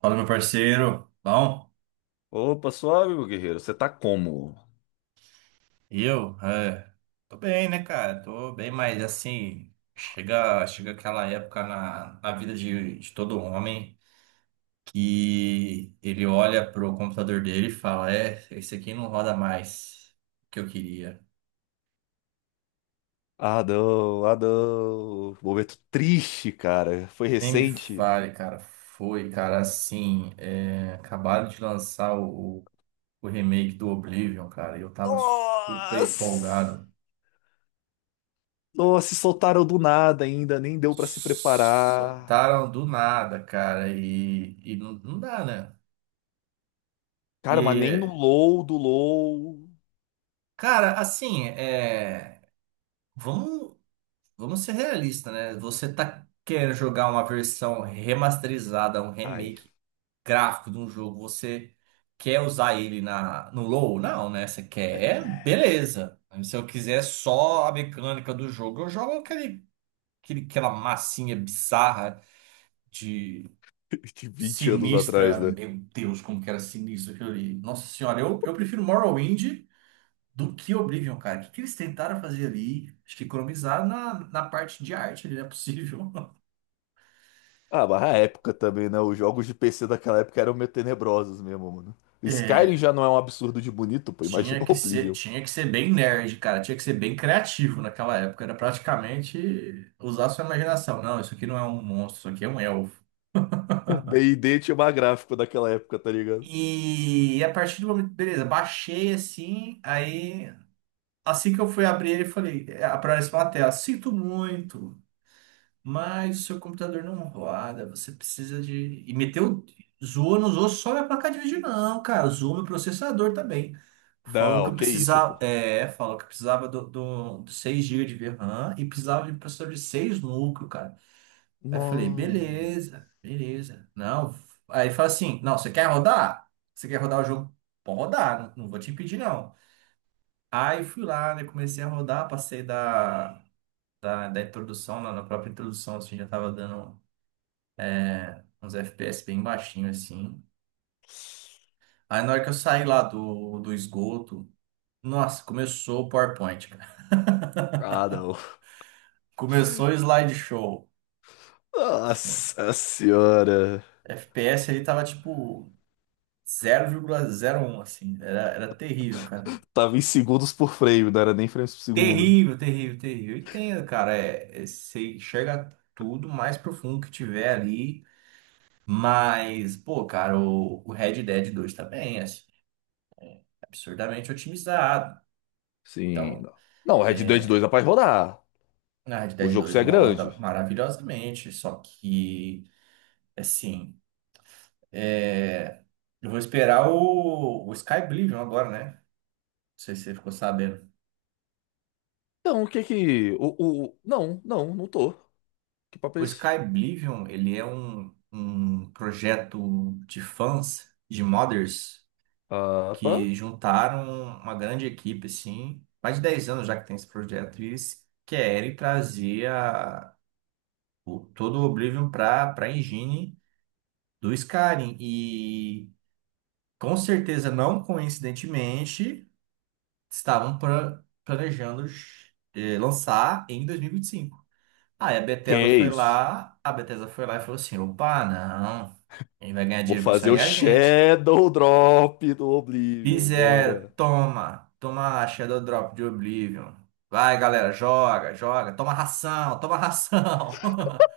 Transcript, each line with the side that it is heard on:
right: Fala, meu parceiro. Bom,
left: Opa, suave, meu guerreiro. Você tá como?
right: e eu? Tô bem, né, cara? Tô bem, mas assim, chega aquela época na vida de todo homem que ele olha pro computador dele e fala: esse aqui não roda mais o que eu queria.
left: Ah, não, ah, não. Momento triste, cara. Foi
right: Nem me
left: recente.
right: fale, cara. Foi, cara, assim, acabaram de lançar o remake do Oblivion, cara, e eu tava super
left: Nossa!
right: empolgado.
left: Nossa, se soltaram do nada ainda, nem deu pra se preparar.
right: Soltaram do nada, cara, e não dá, né?
left: Cara, mas nem no
right: E,
left: low do low.
right: cara, assim, vamos, vamos ser realistas, né? Você tá querendo jogar uma versão remasterizada, um
left: Ai,
right: remake gráfico de um jogo, você quer usar ele no low. Não, né? Você quer, beleza. Se eu quiser só a mecânica do jogo, eu jogo aquela massinha bizarra,
left: de 20 anos atrás,
right: sinistra,
left: né?
right: meu Deus, como que era sinistro aquilo ali. Nossa senhora, eu prefiro Morrowind do que Oblivion, cara. O que, que eles tentaram fazer ali? Acho que economizar na parte de arte ali, não é possível.
left: Ah, mas a época também, né? Os jogos de PC daquela época eram meio tenebrosos mesmo, mano. Skyrim
right: É,
left: já não é um absurdo de bonito, pô. Imagina o Oblivion.
right: tinha que ser bem nerd, cara. Tinha que ser bem criativo naquela época. Era praticamente usar a sua imaginação. Não, isso aqui não é um monstro, isso aqui é um elfo.
left: D&D tinha mais gráfico daquela época, tá ligado?
right: E a partir do momento, beleza, baixei assim, aí assim que eu fui abrir ele, eu falei, aparece uma tela, sinto muito, mas o seu computador não roda, você precisa de. E meteu. Zoou, não zoou só minha placa de vídeo, não, cara. Zoou meu processador também. Falou que
left: Não,
right: eu
left: que isso,
right: precisava.
left: pô.
right: Falou que eu precisava do 6 GB de RAM e precisava de um processador de 6 núcleos, cara. Aí eu falei,
left: Não.
right: beleza. Não. Aí ele fala assim: não, você quer rodar? Você quer rodar o jogo? Pode rodar, não vou te impedir, não. Aí fui lá, né? Comecei a rodar, passei da introdução, na própria introdução, assim, já tava dando uns FPS bem baixinho assim. Aí na hora que eu saí lá do esgoto, nossa, começou o PowerPoint, cara.
left: Ah, não.
right: Começou o slideshow. Sim.
left: Nossa senhora.
right: FPS ali tava tipo zero zero vírgula zero um, assim. Era terrível, cara.
left: Tava em segundos por frame, não era nem frames por segundo.
right: Terrível, terrível, terrível. Entendo, cara. Você enxerga tudo mais profundo que tiver ali. Mas, pô, cara, o Red Dead 2 tá bem, assim, absurdamente otimizado.
left: Sim,
right: Então.
left: não. Não, Red Dead 2 dá pra rodar.
right: Na Red
left: O
right: Dead
left: jogo
right: 2
left: só é grande.
right: roda maravilhosamente, só que, assim, é, eu vou esperar o Sky Oblivion agora, né? Não sei se você ficou sabendo.
left: Então, o que que. Não, não, não tô. Que papo é
right: O
left: esse?
right: Sky Oblivion, ele é um projeto de fãs, de modders,
left: Ah, pá.
right: que juntaram uma grande equipe, assim, mais de 10 anos já que tem esse projeto, e eles querem todo o Oblivion para a engine do Skyrim. E com certeza, não coincidentemente, estavam planejando lançar em 2025. Aí a
left: Que
right: Bethesda
left: é
right: foi
left: isso?
right: lá, a Bethesda foi lá e falou assim: opa, não, quem vai ganhar
left: Vou
right: dinheiro com isso
left: fazer
right: aí
left: o
right: é a gente.
left: Shadow Drop do Oblivion,
right: Fizeram,
left: bora.
right: toma, toma a Shadow Drop de Oblivion. Vai, galera, joga, joga, toma ração, toma ração.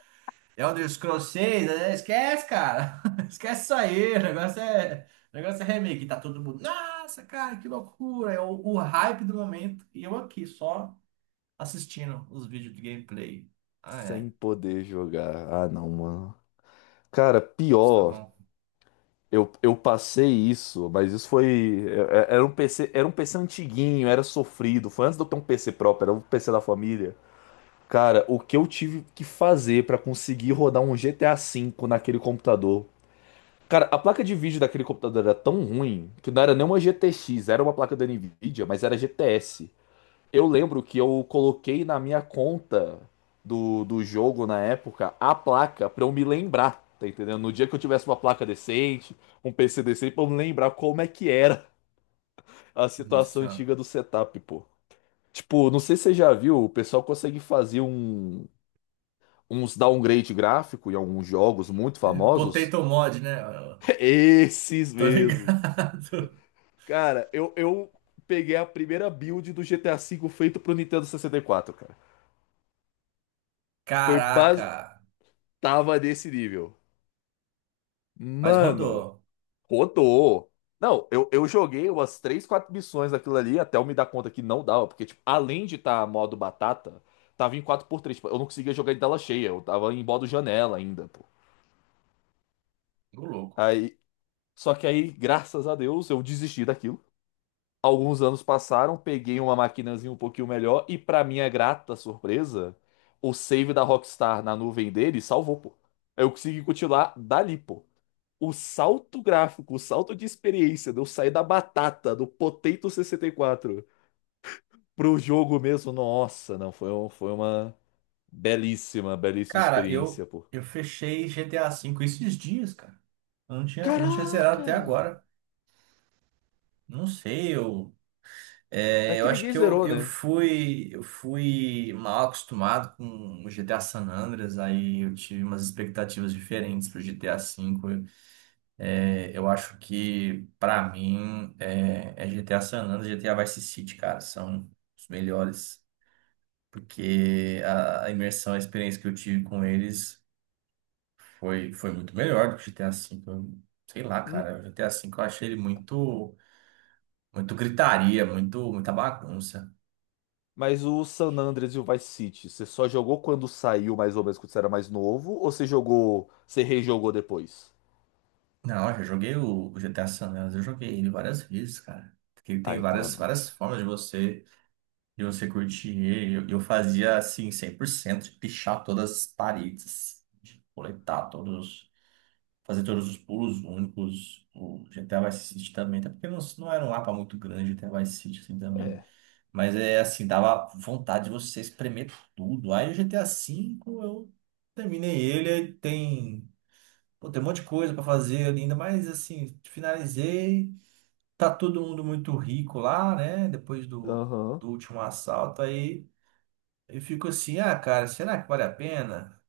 right: É Elder Scrolls 6, né? Esquece, cara. Esquece isso aí. O negócio é remake. Tá todo mundo. Nossa, cara, que loucura. É o hype do momento. E eu aqui, só assistindo os vídeos de gameplay. Ai, ai.
left: Sem poder jogar. Ah, não, mano. Cara,
right: Isso tá
left: pior.
right: bom.
left: Eu passei isso, mas isso foi. Era um PC, era um PC antiguinho, era sofrido. Foi antes de eu ter um PC próprio, era um PC da família. Cara, o que eu tive que fazer pra conseguir rodar um GTA V naquele computador? Cara, a placa de vídeo daquele computador era tão ruim que não era nem uma GTX, era uma placa da Nvidia, mas era GTS. Eu lembro que eu coloquei na minha conta do jogo na época a placa pra eu me lembrar, tá entendendo? No dia que eu tivesse uma placa decente, um PC decente, pra eu me lembrar como é que era a
right: Nossa
left: situação
right: Senhora.
left: antiga do setup, pô. Tipo, não sei se você já viu, o pessoal consegue fazer uns downgrade gráfico em alguns jogos muito famosos.
right: Potato Mod, né? Eu
left: Esses
right: tô
left: mesmo.
right: ligado.
left: Cara, eu peguei a primeira build do GTA V feito pro Nintendo 64, cara. Foi base...
right: Caraca.
left: Tava desse nível.
right: Mas
left: Mano,
right: rodou.
left: rodou. Não, eu joguei umas três, quatro missões daquilo ali até eu me dar conta que não dava, porque, tipo, além de estar modo batata, tava em 4:3. Tipo, eu não conseguia jogar de tela cheia, eu tava em modo janela ainda, pô.
right: Tô louco.
left: Aí, só que aí, graças a Deus, eu desisti daquilo. Alguns anos passaram, peguei uma maquinazinha um pouquinho melhor e, pra minha grata surpresa, o save da Rockstar na nuvem dele salvou, pô. Eu consegui continuar dali, pô. O salto gráfico, o salto de experiência de eu sair da batata, do Potato 64, pro jogo mesmo, nossa, não, foi, foi uma belíssima, belíssima
right: Cara,
left: experiência, pô.
right: eu fechei GTA V esses dias, cara. Eu não tinha zerado
left: Caraca!
right: até agora. Não sei, eu.
left: É
right: É,
left: que
right: eu acho
left: ninguém
right: que
left: zerou, né?
right: eu fui mal acostumado com o GTA San Andreas, aí eu tive umas expectativas diferentes pro GTA V. É, eu acho que pra mim é GTA San Andreas, e GTA Vice City, cara, são os melhores, porque a imersão, a experiência que eu tive com eles foi muito melhor do que o GTA V. Eu- sei lá,
left: Hum,
right: cara, o GTA V eu achei ele muito muito muita bagunça.
left: Mas o San Andreas e o Vice City, você só jogou quando saiu, mais ou menos, quando você era mais novo? Ou você jogou, você rejogou depois?
right: Não, eu já joguei o GTA San Andreas, eu joguei ele várias vezes, cara. Porque ele tem
left: Ah, então ah, não.
right: várias formas de você curtir ele. Eu fazia assim, 100% de pichar todas as paredes, de coletar todos, fazer todos os pulos únicos. O GTA Vice City também, até porque não era um mapa muito grande, o GTA Vice City assim também.
left: É.
right: Mas é assim, dava vontade de você espremer tudo. Aí o GTA V eu terminei ele, aí tem. Pô, tem um monte de coisa para fazer ainda, mas assim, finalizei. Tá todo mundo muito rico lá, né? Depois
left: Aham.
right: do último assalto, aí eu fico assim, ah, cara, será que vale a pena?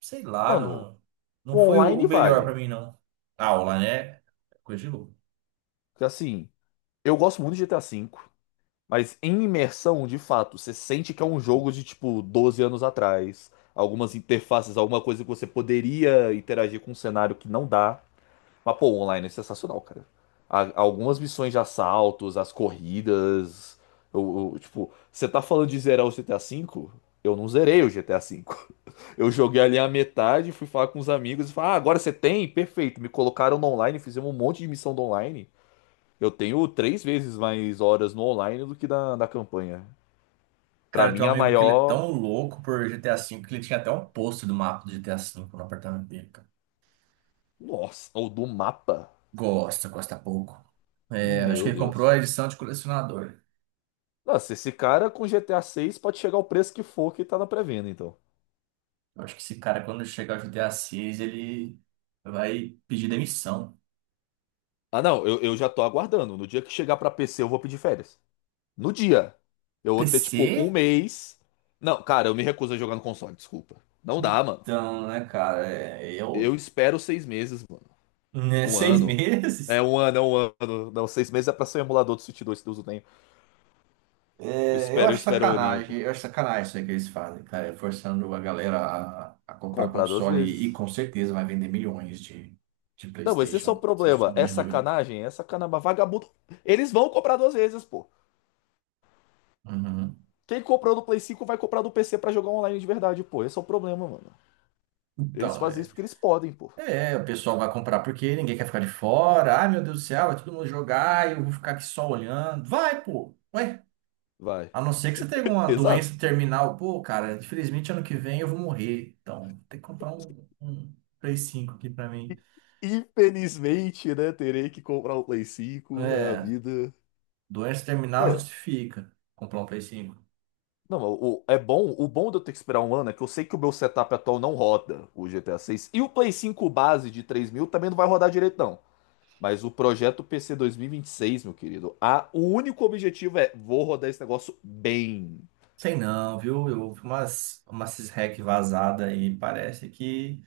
right: Sei lá,
left: Mano,
right: não, não
left: o
right: foi o
left: online
right: melhor para
left: vale.
right: mim, não. Aula, né? Coisa de louco.
left: Porque, assim, eu gosto muito de GTA V. Mas em imersão, de fato, você sente que é um jogo de tipo 12 anos atrás. Algumas interfaces, alguma coisa que você poderia interagir com um cenário que não dá. Mas, pô, o online é sensacional, cara. Algumas missões de assaltos, as corridas. Tipo, você tá falando de zerar o GTA V? Eu não zerei o GTA V. Eu joguei ali a metade, fui falar com os amigos e falei, ah, agora você tem? Perfeito. Me colocaram no online, fizemos um monte de missão do online. Eu tenho três vezes mais horas no online do que na campanha. Pra
right: Cara, tem
left: mim,
right: um
left: a
right: amigo que ele é
left: maior.
right: tão louco por GTA V que ele tinha até um pôster do mapa do GTA V no apartamento dele, cara.
left: Nossa, ou do mapa.
right: Gosta, gosta pouco. É, acho que
left: Meu
right: ele comprou
left: Deus.
right: a edição de colecionador.
left: Nossa, esse cara com GTA 6 pode chegar ao preço que for que tá na pré-venda, então.
right: Eu acho que esse cara, quando chegar ao José Assis, ele vai pedir demissão.
left: Ah, não, eu já tô aguardando. No dia que chegar pra PC, eu vou pedir férias. No dia. Eu vou ter, tipo, um
right: PC?
left: mês. Não, cara, eu me recuso a jogar no console, desculpa. Não dá, mano.
right: Então, né, cara?
left: Eu
right: Eu,
left: espero 6 meses, mano.
right: né,
left: Um
right: seis
left: ano. É,
right: meses?
left: um ano, é um ano. Não, seis meses é pra ser um emulador do Switch 2 que Deus o tenha. Eu
right: É, eu
left: espero, eu
right: acho
left: espero o Oninho, pô.
right: sacanagem. Eu acho sacanagem isso aí que eles fazem, cara. Forçando a galera a comprar
left: Comprar duas
right: console e,
left: vezes.
right: com certeza vai vender milhões de
left: Não, mas esse é só o
right: PlayStation, sem
left: problema.
right: sombra
left: É
right: de dúvida.
left: sacanagem, é sacanagem. Mas Vagabundo. Eles vão comprar duas vezes, pô.
right: Uhum.
left: Quem comprou do Play 5 vai comprar no PC pra jogar online de verdade, pô. Esse é o problema, mano. Eles
right: Então,
left: fazem isso porque eles podem, pô.
right: o pessoal vai comprar porque ninguém quer ficar de fora. Ai, meu Deus do céu, vai todo mundo jogar e eu vou ficar aqui só olhando. Vai, pô! Ué,
left: Vai.
right: a não ser que você tenha uma
left: Exato.
right: doença terminal, pô, cara, infelizmente ano que vem eu vou morrer. Então, tem que comprar um Play 5 aqui pra mim.
left: E, infelizmente, né? Terei que comprar o Play 5. É a
right: É,
left: vida.
right: doença terminal
left: Não,
right: justifica comprar um Play 5.
left: não, o, é bom. O bom de eu ter que esperar um ano é que eu sei que o meu setup atual não roda o GTA 6. E o Play 5 base de 3 mil também não vai rodar direito, não. Mas o projeto PC 2026, meu querido, a, o único objetivo é vou rodar esse negócio bem.
right: Sei não, viu? Eu ouvi umas hack vazada aí, parece que.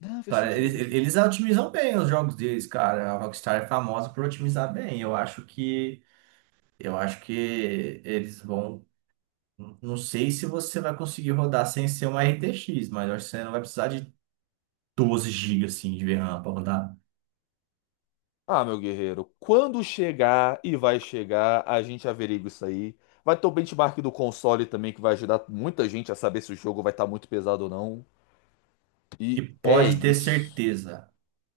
left: Não, versão
right: Cara,
left: de.
right: Eles otimizam bem os jogos deles, cara. A Rockstar é famosa por otimizar bem. Eu acho que. Eu acho que eles vão. Não sei se você vai conseguir rodar sem ser uma RTX, mas eu acho que você não vai precisar de 12 GB assim, de RAM para rodar.
left: Ah, meu guerreiro, quando chegar e vai chegar, a gente averigua isso aí. Vai ter o benchmark do console também, que vai ajudar muita gente a saber se o jogo vai estar muito pesado ou não.
right: E
left: E é isso.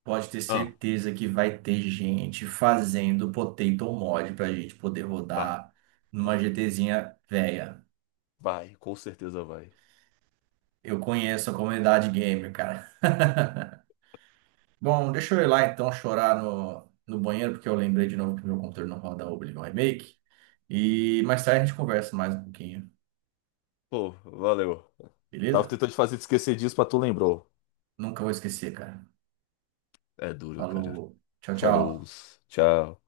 right: pode ter
left: Ah,
right: certeza que vai ter gente fazendo potato mod para a gente poder
left: vai,
right: rodar numa
left: vai,
right: GTzinha velha.
left: vai, com certeza vai.
right: Eu conheço a comunidade gamer, cara. Bom, deixa eu ir lá então chorar no banheiro, porque eu lembrei de novo que meu computador não roda Oblivion Remake. E mais tarde a gente conversa mais um pouquinho,
left: Pô, valeu. Tava
right: beleza?
left: tentando te fazer te esquecer disso, mas tu lembrou.
right: Nunca vou esquecer, cara.
left: É duro, cara.
right: Falou, tchau,
left: Falou,
right: tchau.
left: tchau.